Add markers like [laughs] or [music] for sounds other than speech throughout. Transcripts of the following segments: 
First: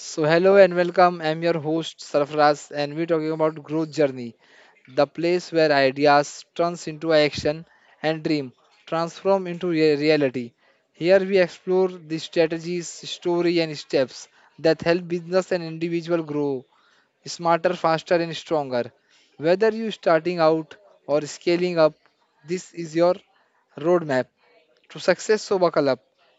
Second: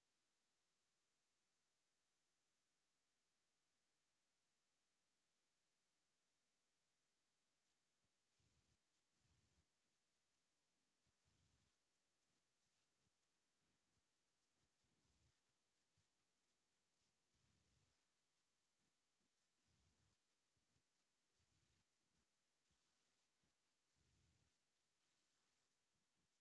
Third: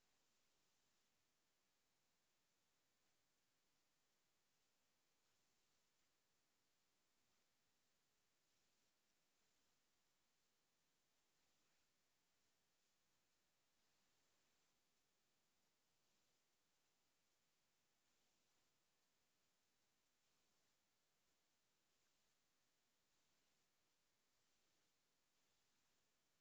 So hello and welcome. I'm your host Sarfaraz and we're talking about growth journey, the place where ideas turns into action and dream transform into reality. Here we explore the strategies, story and steps that help business and individual grow smarter, faster and stronger. Whether you're starting out or scaling up, this is your roadmap to Success Soba Club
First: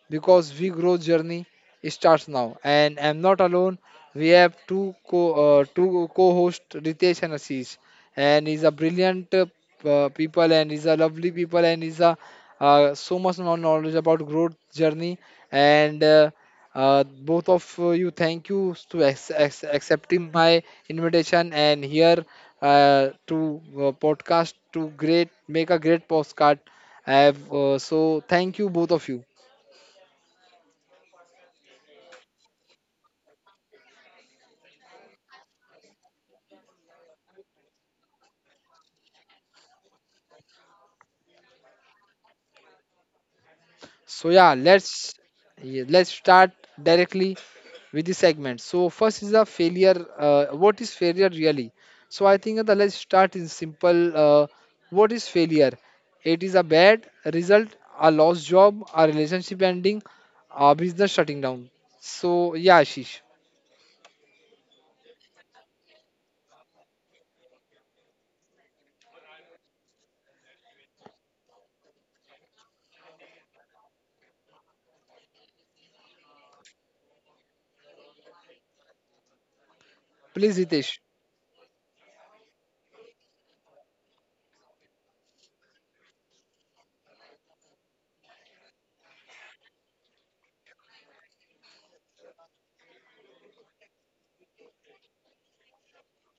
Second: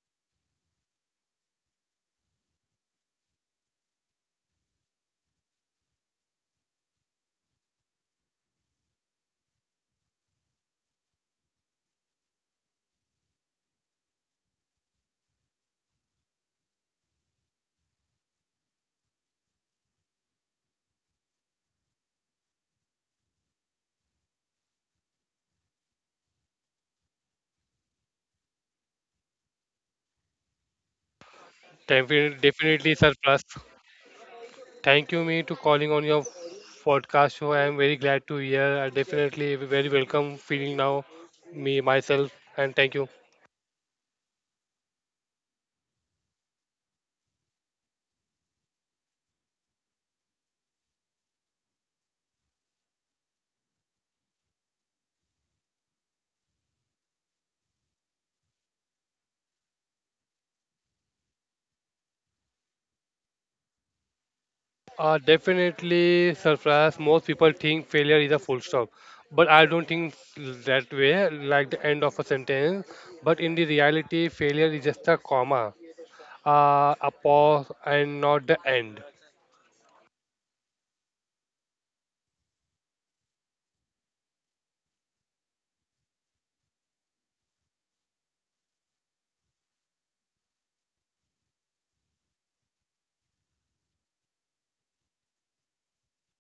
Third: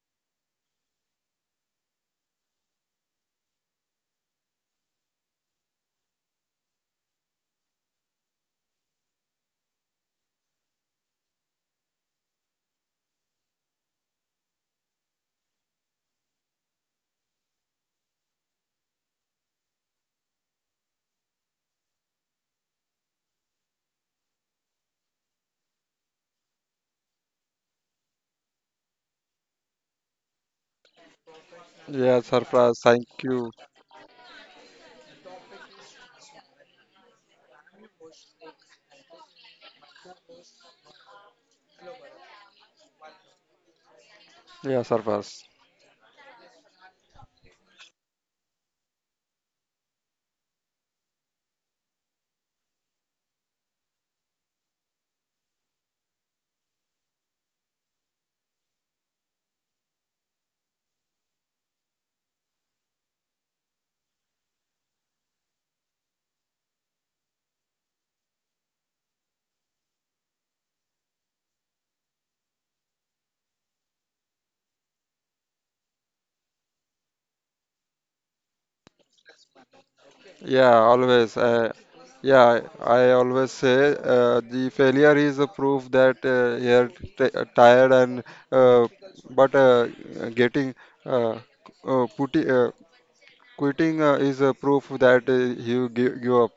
because we growth journey starts now. And I'm not alone. We have two co-host Ritesh and Ashish, and he's a brilliant people and he's a lovely people and he's a so much knowledge about growth journey and. Both of you, thank you to accepting my invitation and here to podcast to great make a great postcard I have so thank you both of you. Yeah, Defi- Sarfraz, Definitely, thank sir. Plus, you. thank you me to calling on your podcast show. I am very glad to hear. I definitely very welcome feeling now, me myself, and thank you. So yeah, Yeah, Sarfraz. Let's start directly with the segment. So first is the failure, what is failure really? So I think that let's start in simple, what is failure? It is a bad result, a lost job, a relationship ending, a business shutting down. So yeah, Ashish. Definitely, surprise. Most people think failure is a full stop, but I don't think that way, like the end of a sentence. But in the reality, failure is just a comma, a pause, and not the end. Please, Yeah, Hitesh. always. Yeah, I always say the failure is a proof that you're tired and uh, but getting uh, uh, putti- uh, quitting is a proof that you give up.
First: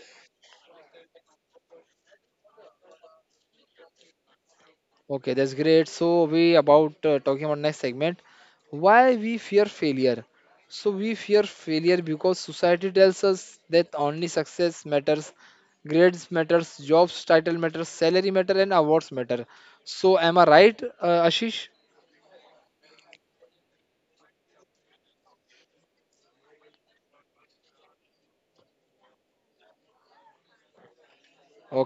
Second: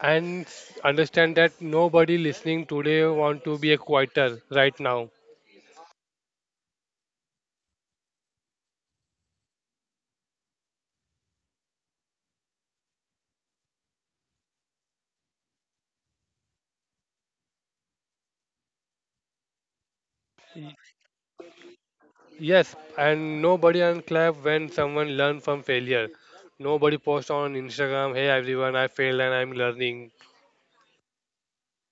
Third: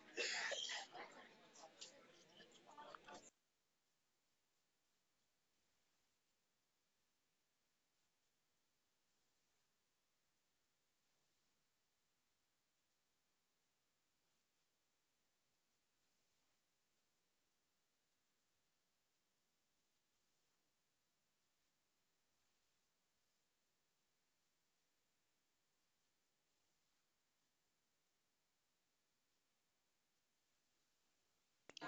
Understand that nobody listening today want to be a quitter right now. Okay, that's great. So we about talking about next segment. Why we fear failure? So we fear failure because society tells us that only success matters, grades matters, jobs title matters, salary matter, and awards matter. So am I Y- right, Ashish? Yes, and nobody unclap when someone learn from failure. Nobody post on Instagram, "Hey everyone, I failed and I'm learning."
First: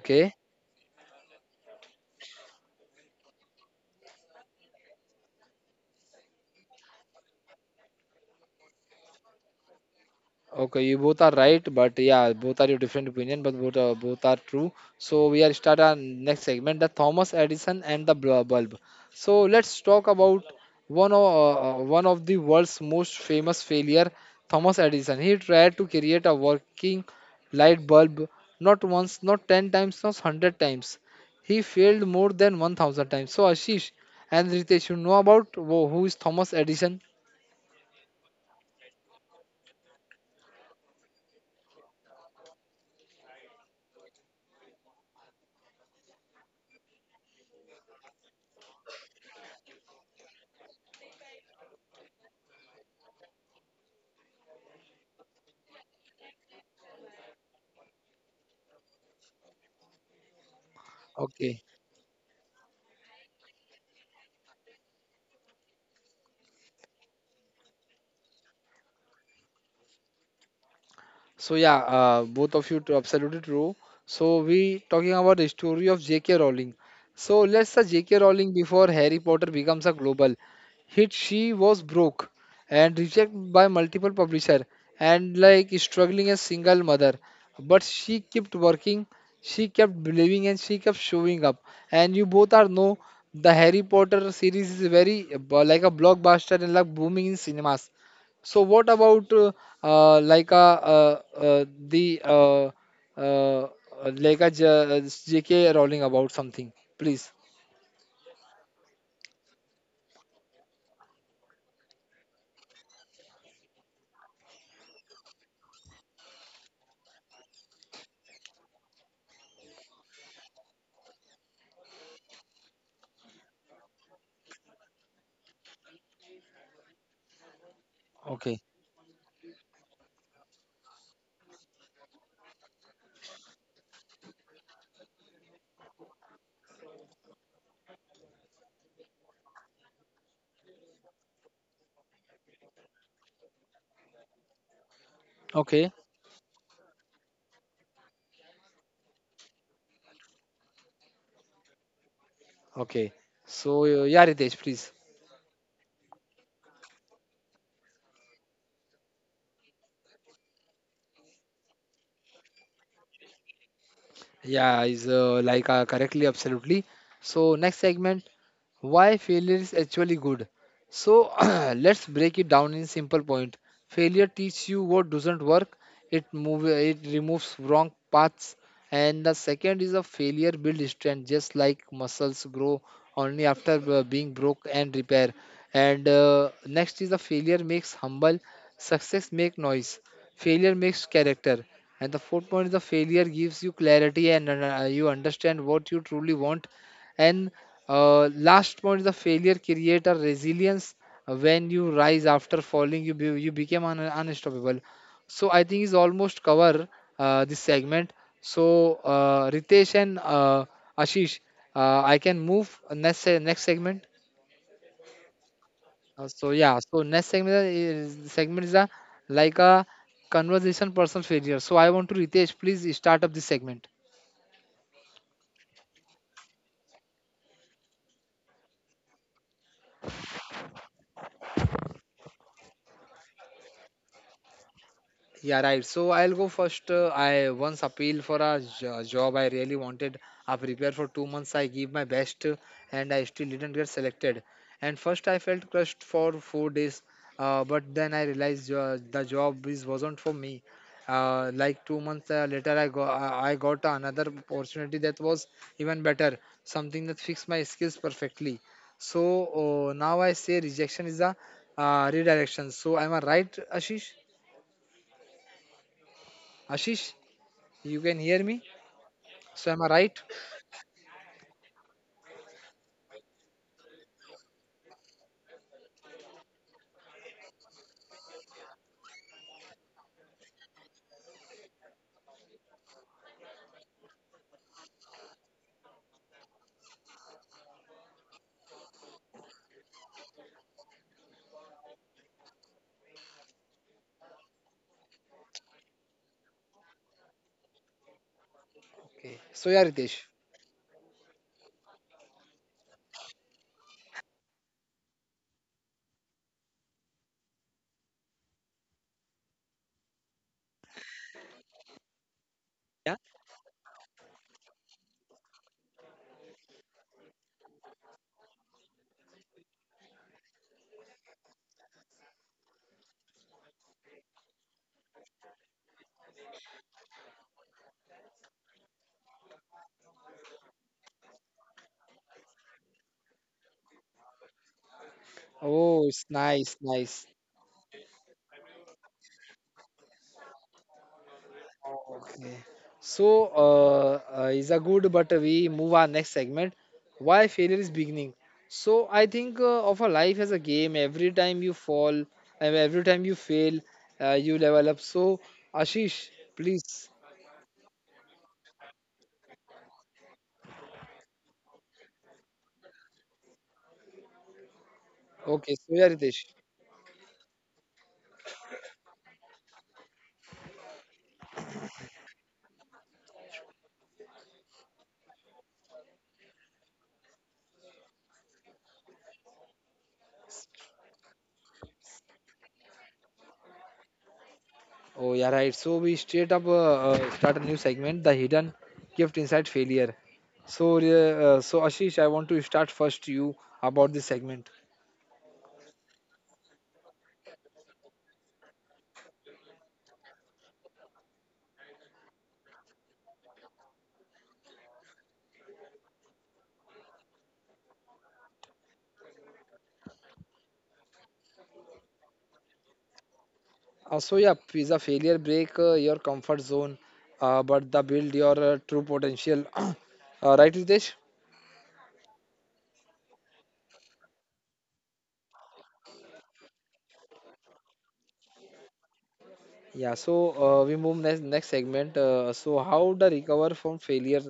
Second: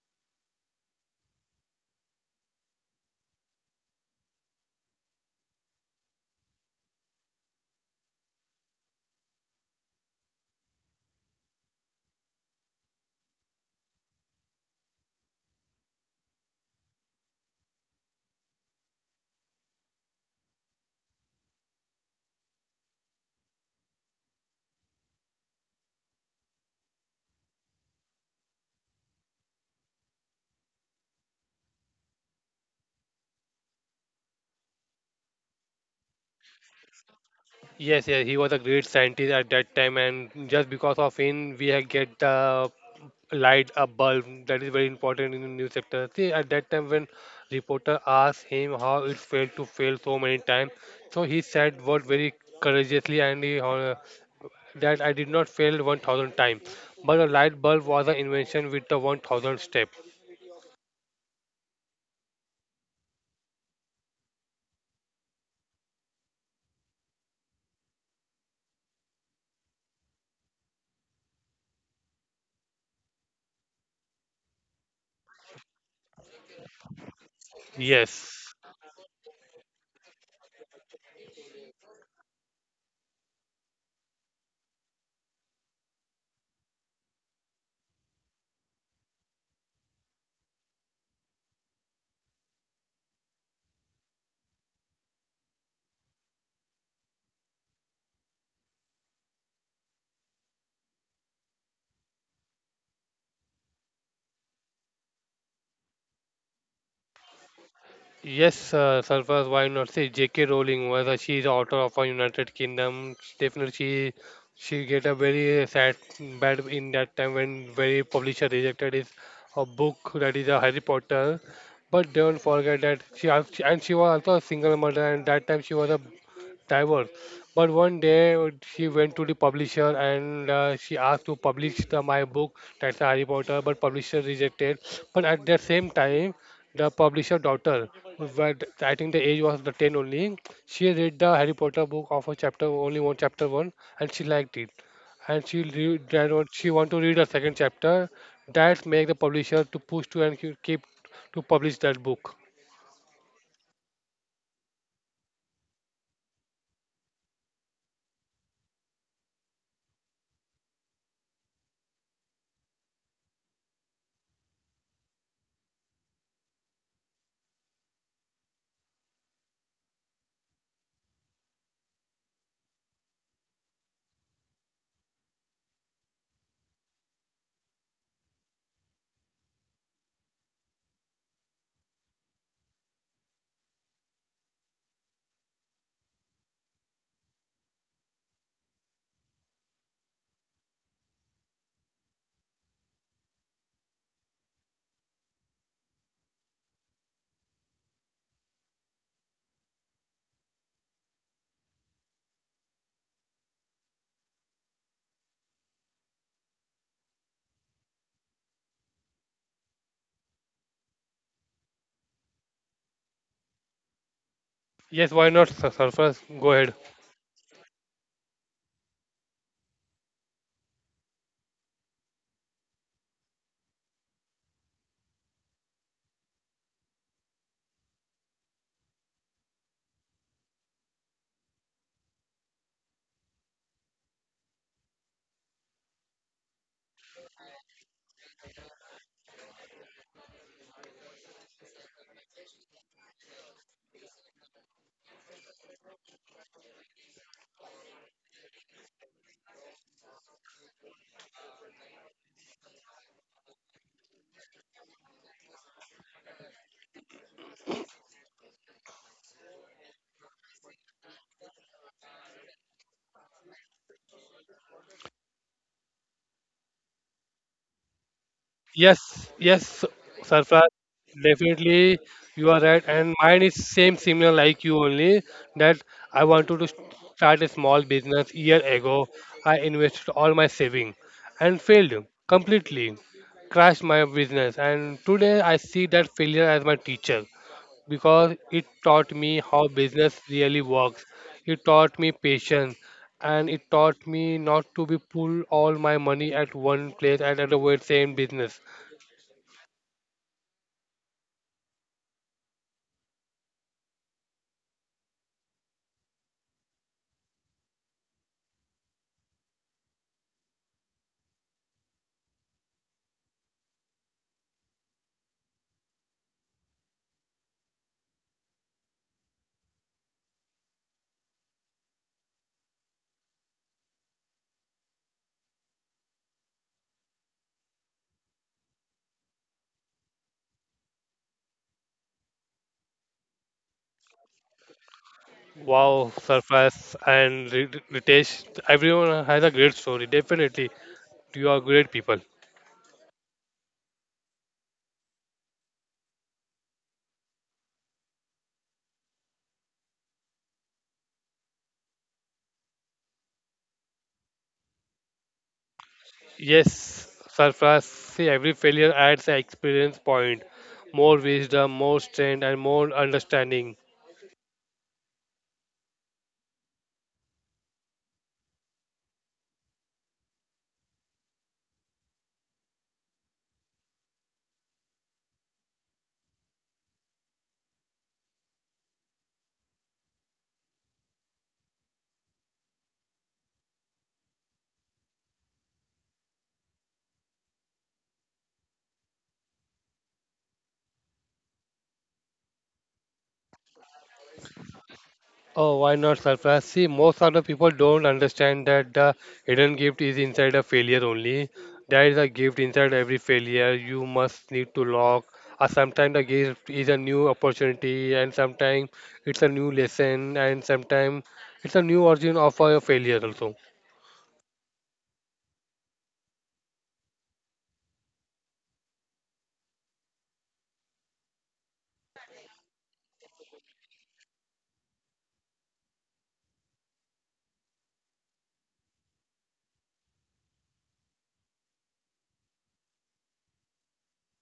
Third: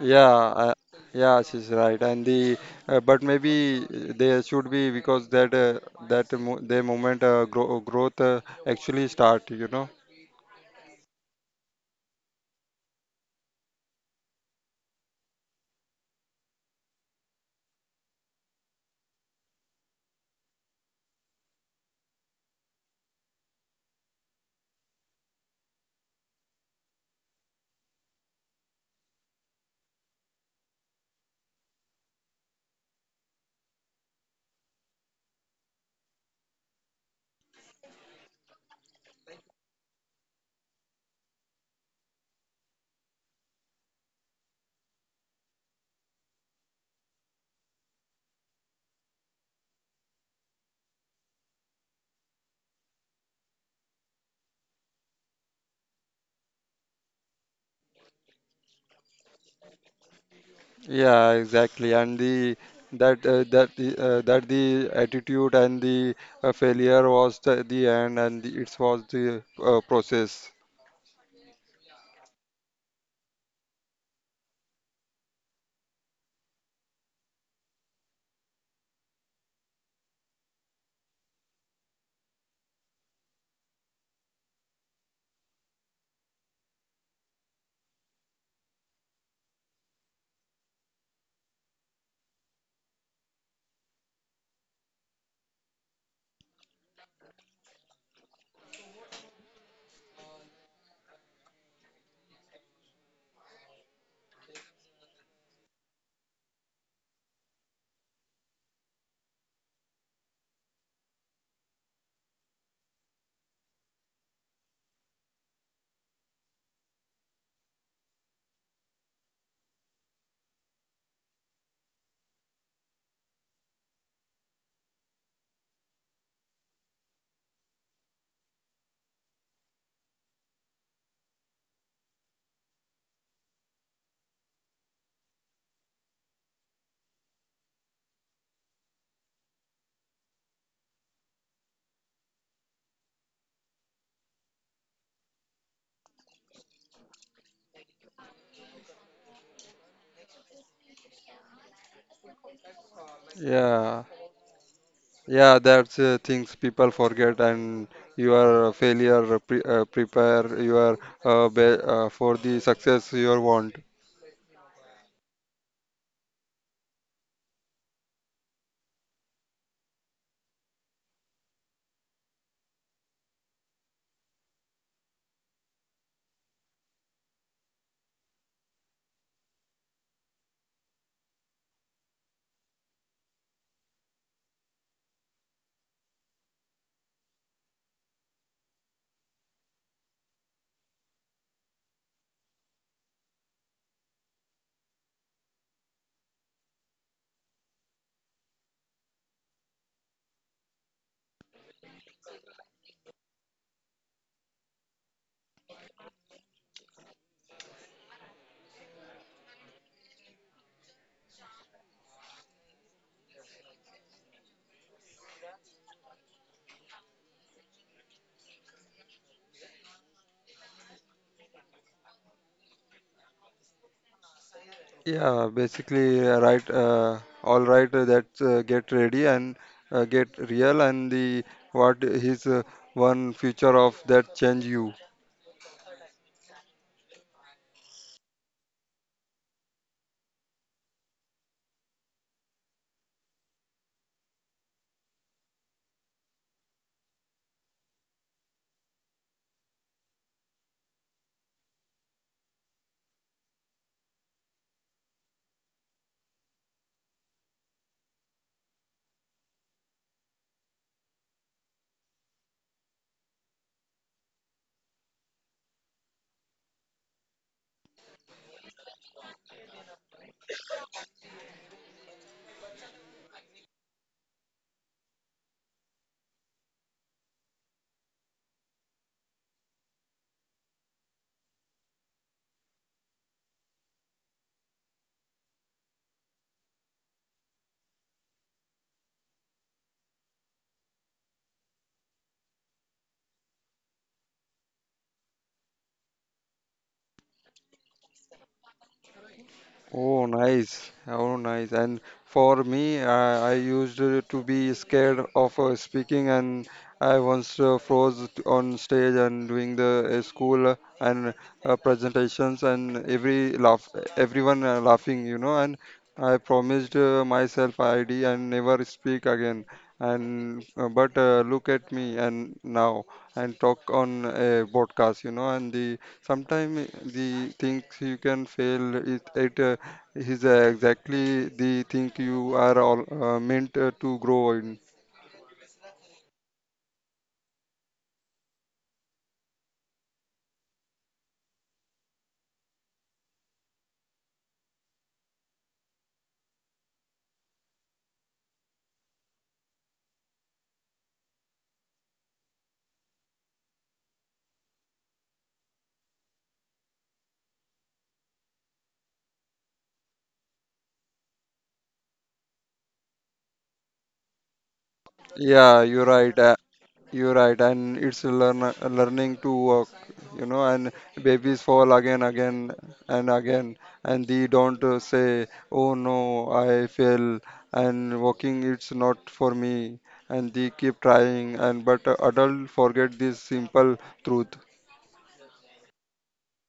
Yeah, uh, yeah, she's right. And the but maybe they should be because their moment growth actually start, you know. Okay, you both are right, but yeah, both are your different opinion, but both are true. So we are start our next segment, the Thomas Edison and the bulb. So let's talk about one of the world's most famous failure, Thomas Edison. He tried to create a working light bulb, not once, not ten times, not hundred times. He failed more than 1,000 times. So Ashish and Ritesh, you know about who is Thomas Edison? Yes, yes, he was a great scientist at that time, and just because of him, we had get the light a bulb. That is very important in the news sector. See, at that time when reporter asked him how it failed to fail so many times, so he said what very courageously and he that I did not fail 1000 times, but a light bulb was an invention with the 1000 step. Yeah, Okay. exactly. And the that that the attitude and the failure was the end, and it was the process. So yeah, both of you absolutely true. So we talking about the story of J.K. Rowling. So let's say J.K. Rowling Yes. before Harry Potter becomes a global hit, she was broke and rejected by multiple publisher and like struggling as single mother. But she kept working, she kept believing, and she kept showing up. And you both are know the Harry Potter series is very like a blockbuster and like booming in cinemas. So what about like the uh, like a JK Rowling about something, please? Yes, Sarfraz, why not say J.K. Rowling was she is author of a United Kingdom. Definitely, she get a very sad bad in that time when very publisher rejected his a book that is a Harry Potter. But don't forget that she al- she- and she was also a single mother and that time she was a divorce. But one day Okay. she went to the publisher and she asked to publish the, my book that's Harry Potter, but publisher rejected. But at the same time the publisher daughter, who I think the age was the 10 only, she read the Harry Potter book of a chapter, only one chapter one, and she liked it. And she Okay, read, she want to read a second chapter. That make the publisher to push to and keep to publish that book. okay. So Yeah, yeah, Ritesh, please. yeah, that's things people forget, and your failure prepare your be for the success you want. Yeah, is like correctly, absolutely. So next segment, why failure is actually good. So [clears throat] let's break it down in simple point. Failure teaches you what doesn't work. It removes wrong paths. And the second is a failure builds strength, just like muscles grow only after being broke and repair. And next is a failure makes humble. Success make noise. Failure makes character. And the fourth point is the failure gives you clarity and you understand what you truly want. And last point is the failure create a resilience. When you rise after falling, you become unstoppable. So I think is almost cover this segment. So Ritesh and Ashish, I can move next segment. Yes, why not, sir? Sarfraz? So Go yeah, ahead. so next segment is a like a conversation personal failure. So I want to Ritesh, please start up this segment. Yeah, basically, right. All right, that's get ready and get real, and the what is one future of that change you. Yeah, right. So I'll go first. I once appealed for a job I really wanted. I prepared for 2 months. I gave my best, and I still didn't get selected. And first, I felt crushed for 4 days. But then I realized the job is wasn't for me. Like 2 months later, I got another opportunity that was even better, something that fixed my skills perfectly. So now I say rejection is a redirection. So am I right, Ashish? Ashish? You can hear me? Yes, So am I yes, right? Sarfraz, definitely you are right. And mine is same similar like you only that I wanted to start a small business year ago. I invested all my saving and failed completely, crashed my business. And today I see that failure as my teacher because it taught me how business really works. It taught me patience and it taught me not to be pull all my money at one place and at the very same business. Okay. So yeah, Ritesh. Oh, nice. Oh, nice. And for me, I used to be scared of speaking, and I once froze on stage and doing the school and presentations, Yeah. and everyone laughing, you know. And I promised myself ID and never speak again. And but Look at me and now and talk on a podcast, you know. And the sometimes the things you can fail it at is exactly the thing you are all meant to grow in. Oh, Wow, it's nice, nice. Ritesh, everyone has a great story. Definitely, you are great people. Okay. So is a good, but we move our next segment. Why failure is beginning. So I think of a life as a game. Every time you fall, and every time you fail, you level up. So Ashish, please. Yes, Surface, see, every failure adds an experience point, more wisdom, more strength, and more understanding. Okay. Yeah, So you're yeah, right. Ritesh. You're right, and it's a learn learning to walk, you know. And babies fall again, again, and again, and they don't say, "Oh no, I fell," and walking it's not for me. And they keep trying, and but adult forget this simple truth. Oh, yeah, right. So we straight up start a new segment, the hidden gift inside failure. So, so Ashish, I want to start first you about this segment. Oh, why not surprise? See, most of the people don't understand that the hidden gift is inside a failure only. There is a gift inside every failure. You must need to lock. Or sometimes the gift is a new opportunity, and sometimes it's a new lesson, and sometimes it's a new origin of a failure also. So yeah, pizza failure break your comfort zone, but the build your true potential. [clears throat] Right, Ritesh? Yeah, so we move next segment. So how to recover from failure?